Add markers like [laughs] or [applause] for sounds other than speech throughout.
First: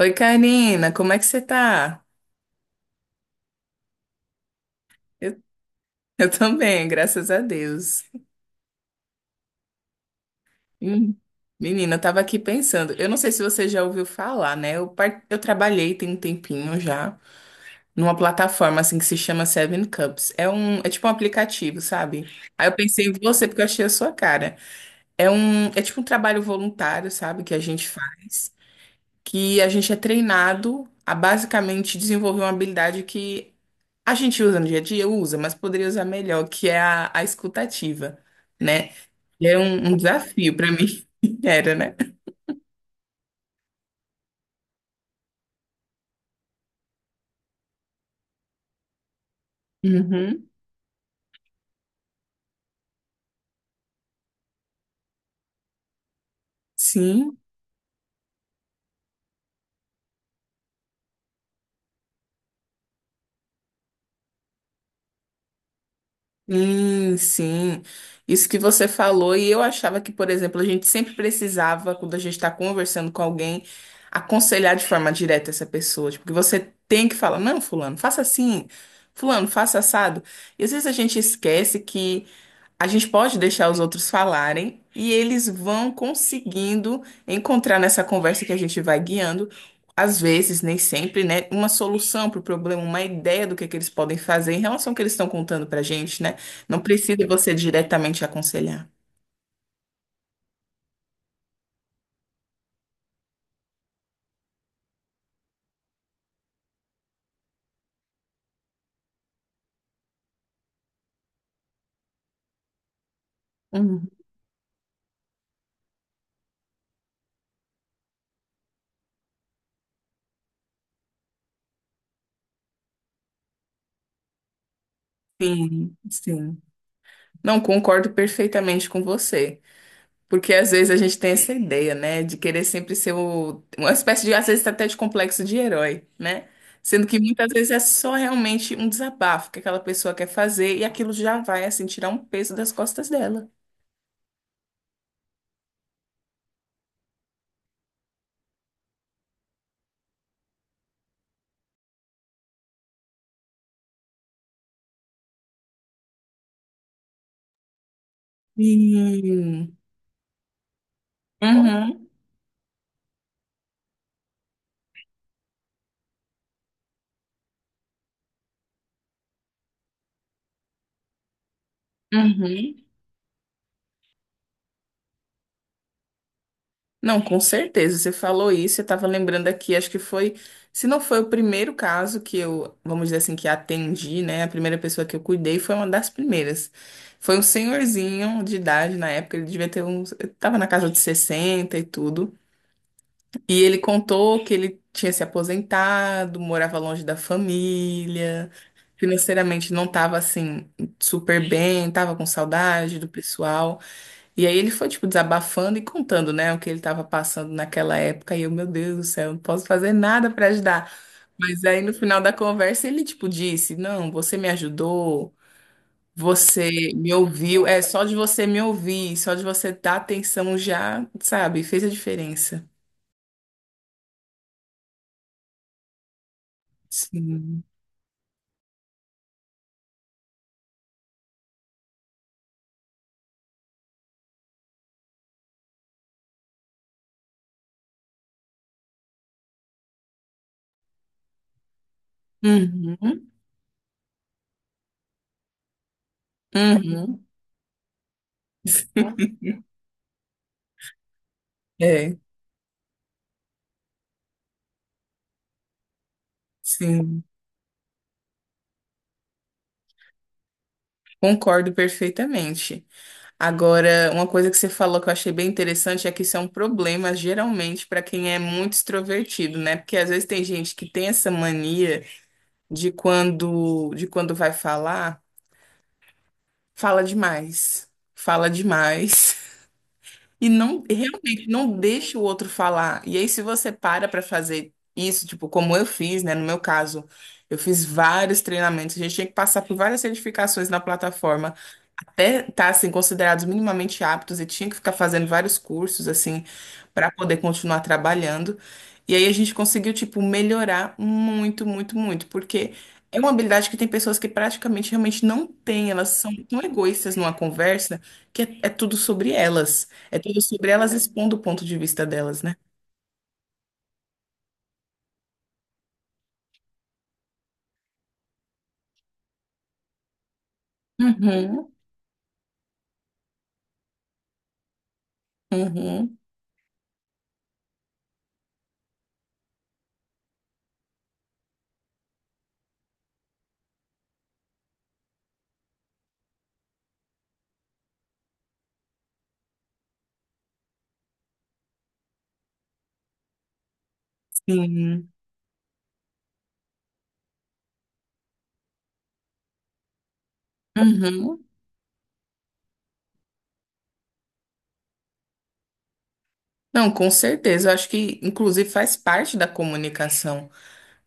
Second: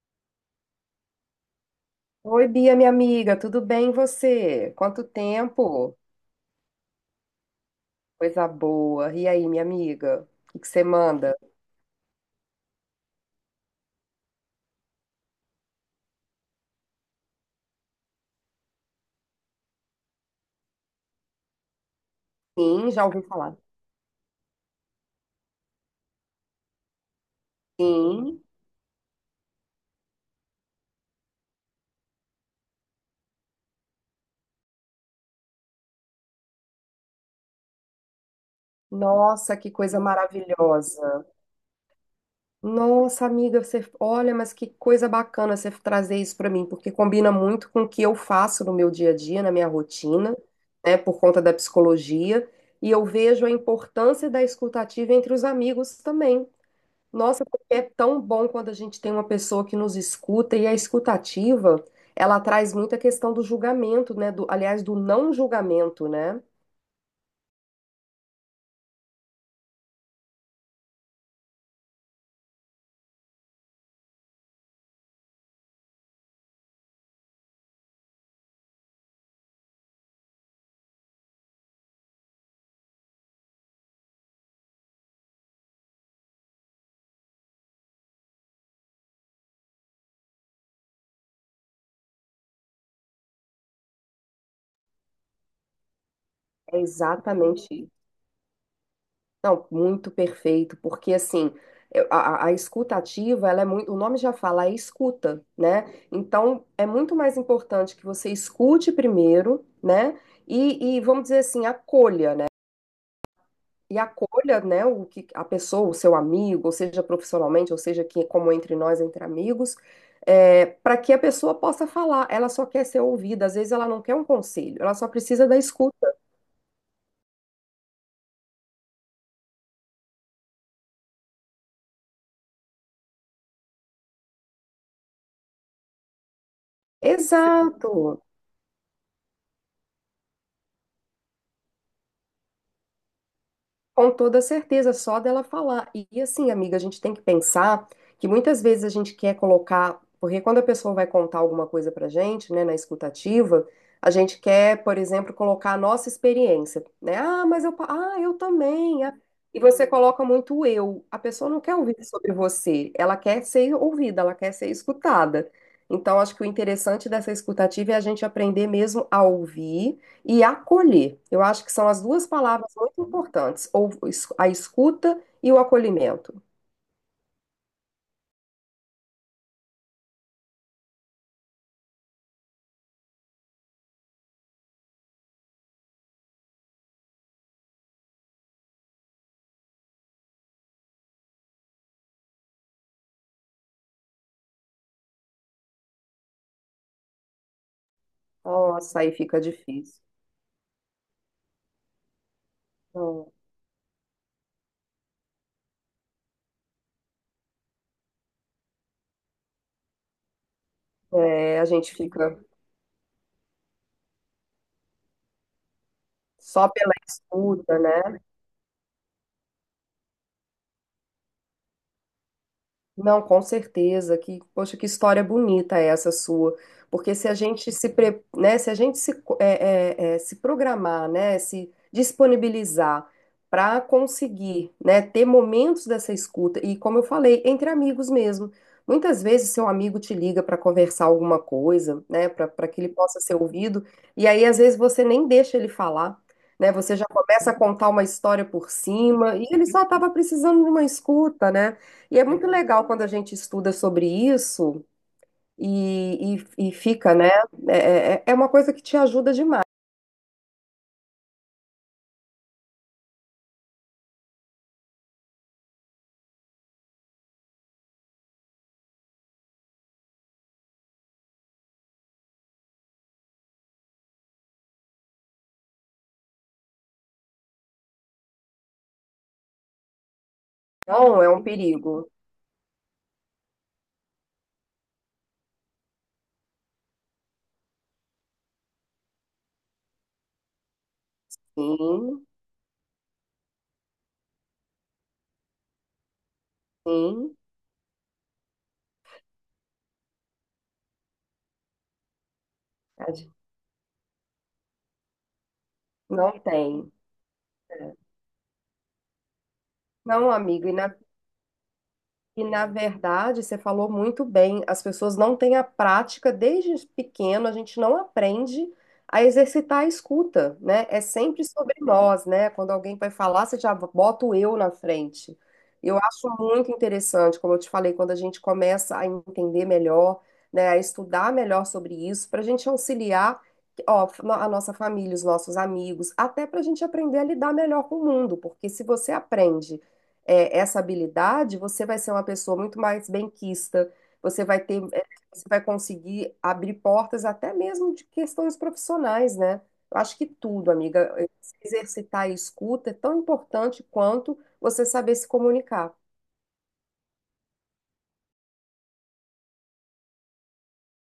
Oi, Karina, como é que você tá? Oi, Bia, minha amiga, tudo bem e você? Quanto Eu, tempo? eu também, graças a Deus. Coisa boa. E aí, minha amiga? O que que você Hum. manda? Menina, eu tava aqui pensando, eu não sei se você já ouviu falar, né? Eu trabalhei tem um tempinho já numa plataforma assim que se chama Seven Cups. É tipo um aplicativo, sabe? Aí eu Sim, já pensei em ouvi você falar. porque eu achei a sua cara. É tipo um trabalho voluntário, sabe, que a gente Sim. faz, que a gente é treinado a basicamente desenvolver uma habilidade que a gente usa no dia a dia, usa, mas poderia usar melhor, que é a escutativa, né? E Nossa, é que um, coisa um desafio para mim, maravilhosa. [laughs] era, né? Nossa, amiga, você, olha, mas que coisa bacana você trazer isso para mim, porque combina muito com o que eu faço no meu dia a dia, na minha rotina, Uhum. né, por conta da psicologia, e eu vejo a importância da escutativa entre os amigos também. Sim. Nossa, porque é tão bom quando a gente tem uma pessoa que nos escuta e a escutativa, ela traz muito a questão do julgamento, né? Do, aliás, do não julgamento, né? Sim, sim. Isso que você falou, e eu achava que, por exemplo, a gente sempre precisava, quando a gente está conversando com alguém, aconselhar de forma direta essa pessoa. Tipo, que você tem que falar, não, fulano, faça assim, fulano, faça assado. E às vezes a gente esquece que a gente pode deixar os outros falarem e eles vão conseguindo encontrar nessa conversa que a gente vai guiando, às vezes, nem sempre, né, uma solução para o problema, uma ideia do que é que eles podem fazer em relação ao que eles estão contando para gente, né? É Não precisa você exatamente isso. diretamente aconselhar. Não, muito perfeito, porque assim, a, a escutativa, ela é muito, o nome já fala, é escuta, né? Então, é muito mais importante que você escute primeiro, né? E vamos dizer assim, acolha, né? E Uhum. acolha, né, o que a pessoa, o seu amigo, ou seja profissionalmente, ou seja que como entre nós, entre amigos, para que a pessoa possa falar. Ela só quer ser ouvida, às vezes ela não quer um conselho, ela só precisa da Sim, escuta. sim. Não concordo perfeitamente com você. Porque às vezes a gente tem essa ideia, né, de querer sempre uma espécie de, às vezes até de complexo de herói, né? Sendo que muitas vezes é Exato. só realmente um desabafo que aquela pessoa quer fazer e aquilo já vai, assim, tirar um peso das costas dela. Com toda certeza, só dela falar. E assim, amiga, a gente tem que pensar que muitas vezes a gente quer colocar, porque quando a pessoa vai contar alguma coisa pra gente, né, na escutativa, a gente quer, por exemplo, colocar a nossa experiência, né? Ah, mas ah, eu também. Ah. E Sim. você coloca muito o eu. A pessoa não quer ouvir Uhum, sobre você, ela quer ser ouvida, ela quer ser escutada. Então, acho que o interessante dessa escutativa é a gente aprender mesmo a ouvir e acolher. Eu acho que são as duas palavras uhum. muito importantes, ou a escuta e o acolhimento. Não, com certeza. Você falou isso, eu estava lembrando aqui, acho que foi, se não foi o primeiro caso que eu, vamos dizer assim, que atendi, né? A primeira pessoa que eu cuidei foi uma das primeiras. Foi um senhorzinho de idade na época, ele devia ter uns, estava na casa de 60 e tudo. E ele contou que ele tinha se aposentado, morava longe da família, Nossa, aí fica financeiramente não difícil. estava assim super bem, estava com saudade do Então, pessoal. E aí ele foi, tipo, desabafando e contando, né, o que ele estava passando naquela época. E eu, meu Deus do céu, não posso fazer nada para ajudar. é, a Mas aí gente no final da fica conversa ele, tipo, disse: Não, você me ajudou, só você pela me ouviu. escuta, É só né? de você me ouvir, só de você dar atenção já, sabe, fez a diferença. Não, com certeza. Que, poxa, que história bonita é essa sua. Porque se a Sim. gente se, pre- né, se a gente se, co- se programar, né, se disponibilizar para conseguir, né, ter momentos dessa escuta e, como eu falei, entre amigos mesmo. Muitas vezes seu amigo te liga para conversar alguma coisa, né, para que ele possa Uhum. ser ouvido. E aí, às vezes, você nem deixa ele falar, né? Você já Uhum. começa a contar uma história por cima e ele só estava precisando de uma escuta, né? E É, é muito legal quando a gente estuda sobre isso e fica, sim. né? É, é uma coisa que te ajuda demais. Concordo perfeitamente. Agora, uma coisa que você falou que eu achei bem interessante é que isso é um problema, geralmente, para quem é muito extrovertido, né? Porque às vezes tem gente que tem essa mania de quando vai falar, fala demais, fala demais, [laughs] e não Não é um realmente não perigo. deixa o outro falar. E aí, se você para para fazer isso, tipo, como eu fiz, né? No meu caso, eu fiz vários treinamentos, a gente tinha que passar por várias certificações na plataforma, Sim, até estar assim considerados minimamente aptos e tinha que ficar fazendo vários cursos assim para sim. poder continuar trabalhando. E aí a gente conseguiu tipo melhorar muito, muito, muito, porque A é gente. uma habilidade que tem pessoas que praticamente realmente não têm, elas Não são tão tem. egoístas numa conversa que é tudo sobre elas, é Não, tudo amigo. sobre elas expondo o ponto de vista E delas, né? na verdade, você falou muito bem, as pessoas não têm a prática, desde pequeno a gente não aprende a exercitar a escuta, né? É sempre sobre Uhum, nós, né? Quando alguém vai falar, você já bota o eu na frente. Eu uhum, acho muito interessante, como eu te falei, quando a gente começa a entender melhor, né, a estudar melhor sobre isso, para a gente auxiliar, ó, a nossa família, os nossos amigos, até para a gente aprender a lidar melhor com o mundo, porque se você aprende é, essa habilidade, você vai ser uma pessoa muito mais benquista, você vai ter, é, sim, você vai conseguir abrir portas até mesmo de questões profissionais, né? Eu acho que tudo, amiga, uhum. se exercitar a escuta é tão importante quanto você saber se comunicar. Não, com certeza. Eu acho que, inclusive, faz parte da comunicação,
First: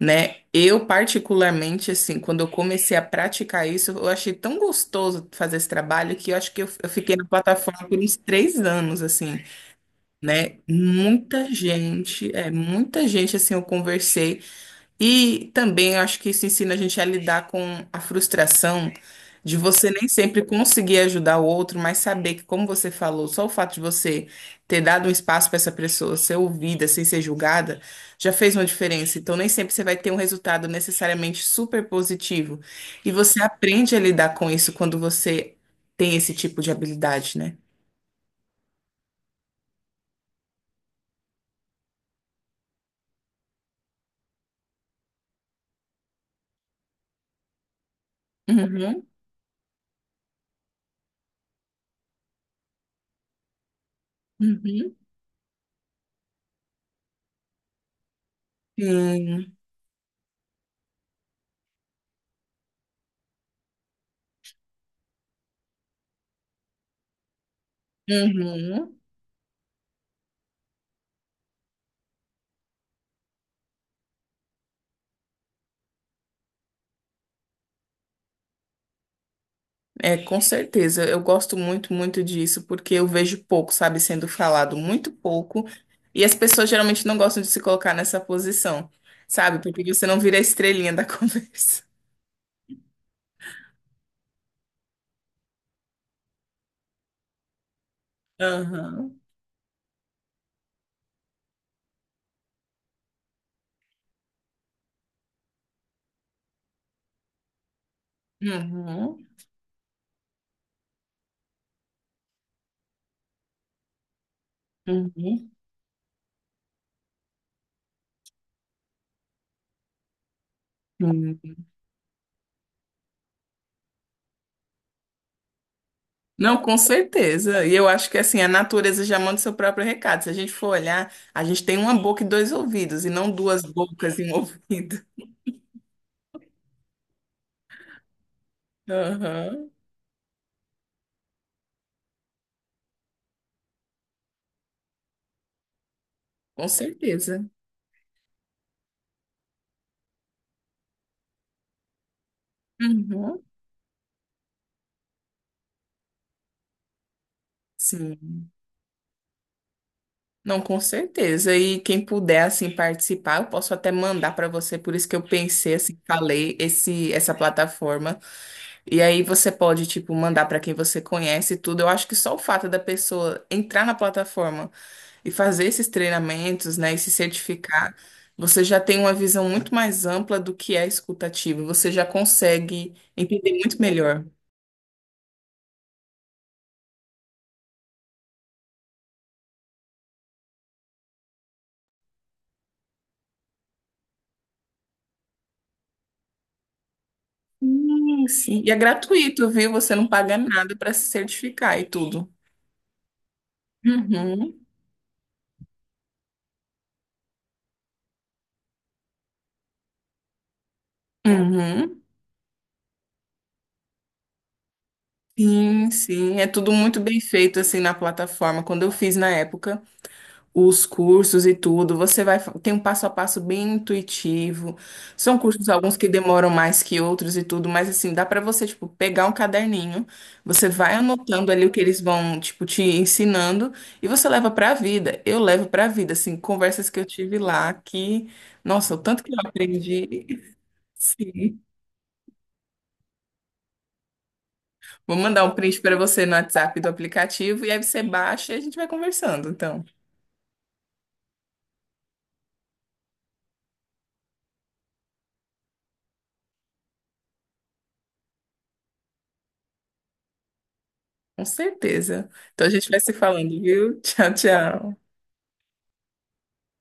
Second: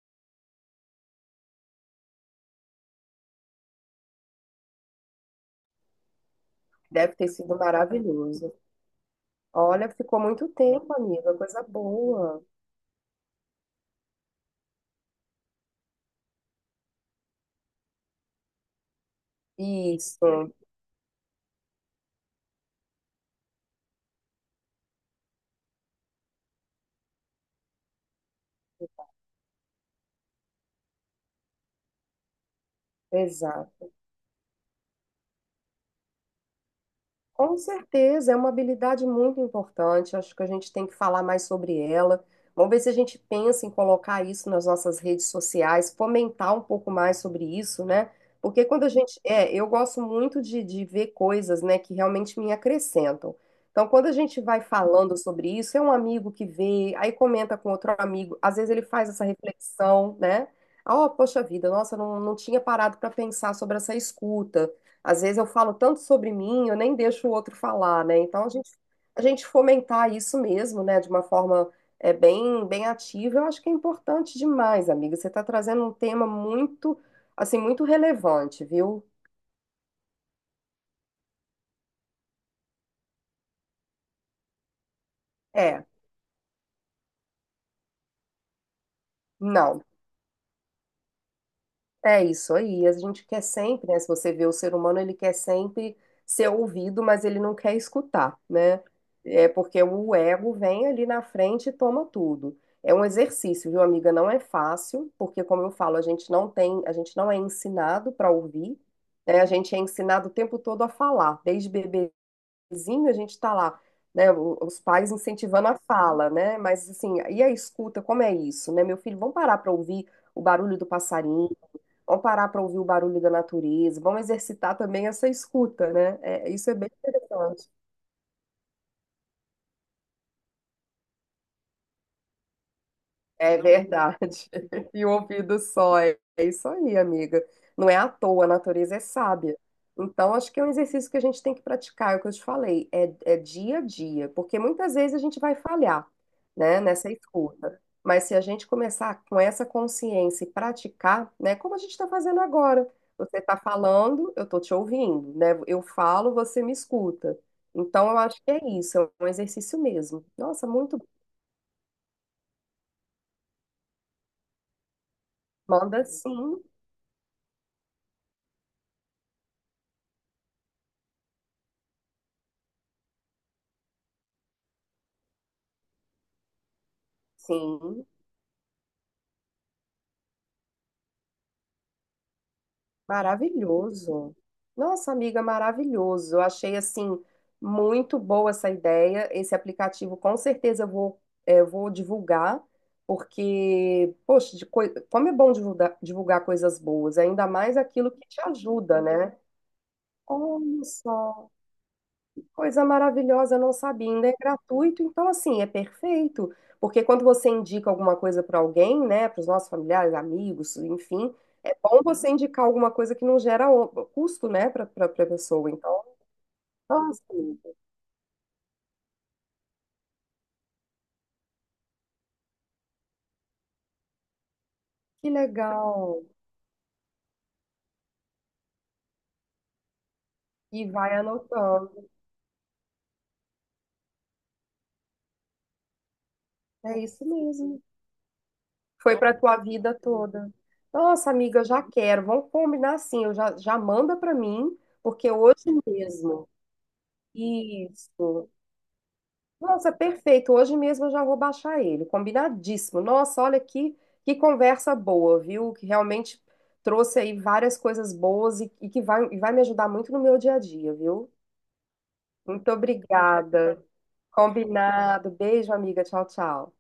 né? Eu, particularmente, assim, quando eu comecei a praticar isso, eu achei tão gostoso fazer esse trabalho que eu acho que eu Deve fiquei na ter sido plataforma por uns maravilhoso. 3 anos, assim, Olha, ficou muito né? tempo, amiga, Muita coisa gente, boa. é, muita gente, assim, eu conversei. E também eu acho que isso ensina a gente a lidar com a frustração de você nem sempre Isso, conseguir ajudar o outro, mas saber que, como você falou, só o fato de você ter dado um espaço para essa pessoa ser ouvida sem ser julgada já fez uma diferença. Então, nem sempre você vai ter um resultado necessariamente super positivo. E você exato. aprende a lidar com isso quando você tem esse tipo de habilidade, né? Com certeza, é uma habilidade muito importante. Acho que a gente tem que falar mais sobre ela. Vamos ver se a gente pensa em colocar isso nas nossas redes sociais, fomentar um pouco mais sobre isso, né? Porque quando a Uhum, gente. É, eu gosto muito de ver coisas, né, que realmente me acrescentam. Então, quando a gente vai uhum, falando sobre isso, é um amigo que vê, aí comenta com outro amigo, às vezes ele faz essa sim, reflexão, né? Ah, oh, poxa vida, nossa, não tinha parado para pensar sobre essa escuta. Às vezes eu falo tanto sobre mim, eu nem deixo o outro falar, né? Então uhum. a gente fomentar isso mesmo, né, de uma forma é, bem ativa, eu acho que é importante demais, amiga. Você está trazendo um tema muito, assim, muito relevante, viu? É, com certeza. Eu gosto muito, muito disso, porque eu vejo pouco, sabe, sendo falado muito pouco. É, E as pessoas geralmente não gostam de se colocar nessa posição, sabe? não. Porque você não vira a estrelinha da [laughs] conversa. É isso aí. A gente quer sempre, né? Se você vê o ser humano, ele quer sempre ser ouvido, mas ele não quer escutar, né? Aham. É porque o ego vem ali na frente e toma tudo. É um exercício, viu, amiga? Não é fácil, porque como eu falo, a gente não tem, a gente não é ensinado para ouvir, Uhum, né? A gente é ensinado o tempo todo a falar. Desde bebezinho a gente está lá, né? Os pais uhum, incentivando a fala, né? Mas assim, e a escuta, como é isso, né? Meu filho, vamos parar para ouvir o barulho do passarinho. uhum. Vamos parar para ouvir o barulho da natureza, vamos exercitar também essa escuta, né? É, Não, isso é com bem certeza. interessante. E eu acho que assim, a natureza já manda o seu próprio recado. Se a gente for olhar, a gente tem uma boca e dois ouvidos, e não É duas bocas e um [laughs] verdade. [laughs] ouvido. E o ouvido só. É é isso aí, amiga. Não é à toa, a natureza é sábia. Aham. Então, acho que é um exercício que a gente tem que praticar, é o que eu te falei, é, é dia a dia, porque muitas vezes a gente vai falhar, Com né, nessa certeza. escuta. Mas se a gente começar com essa consciência e praticar, né, como a gente está fazendo agora, você Uhum. está falando, eu estou te ouvindo, né, eu falo, você me escuta. Então, eu Sim. acho que é isso, é um exercício mesmo. Não, Nossa, com muito. certeza. E quem puder assim participar, eu posso até mandar para você. Por isso que eu pensei assim, Manda falei sim, esse essa plataforma. E aí você pode tipo mandar para quem você conhece e tudo. Eu acho que só o fato da pessoa entrar na plataforma e fazer esses treinamentos, né, e se certificar, sim. você já tem uma visão muito mais ampla do que é escutativa. Você já consegue entender muito melhor. Maravilhoso. Nossa, amiga, maravilhoso. Eu achei assim muito boa essa ideia. Esse aplicativo, com certeza, eu vou, eu vou divulgar, porque, poxa, como é bom divulgar, divulgar coisas boas, ainda mais aquilo que Sim, te sim. E é ajuda, né? gratuito, viu? Você não paga nada Olha para se só. certificar e tudo. Coisa maravilhosa, eu não sabia. Ainda é Uhum. gratuito, então assim, é perfeito. Porque quando você indica alguma coisa para alguém, né, para os nossos familiares, amigos, enfim, é bom Uhum. você indicar alguma coisa que não gera custo, né, para a pessoa. Sim, Então, sim, é tudo muito bem nossa, feito assim na plataforma. Quando eu fiz na época os cursos e tudo, você vai tem um passo a passo bem intuitivo. que São cursos alguns que legal. demoram mais que outros e tudo, mas assim, dá pra você tipo pegar um caderninho, você E vai vai anotando ali o que eles anotando. vão tipo te ensinando e você leva pra vida. Eu levo pra vida assim, conversas que É eu isso tive lá mesmo. que, nossa, o Foi tanto que para eu tua vida aprendi. toda. [laughs] Nossa, Sim. amiga, eu já quero. Vamos combinar assim, já manda para mim, Vou porque mandar um hoje print para você no mesmo. WhatsApp do aplicativo e aí você Isso. baixa e a gente vai conversando, então. Nossa, perfeito. Hoje mesmo eu já vou baixar ele. Combinadíssimo. Nossa, olha que conversa boa, viu? Que realmente trouxe aí várias coisas boas e que vai, e vai me ajudar muito no meu dia a dia, viu? Com certeza. Então a Muito gente vai se falando, obrigada. viu? [laughs] Tchau, tchau. Combinado. Beijo, amiga. Tchau, tchau.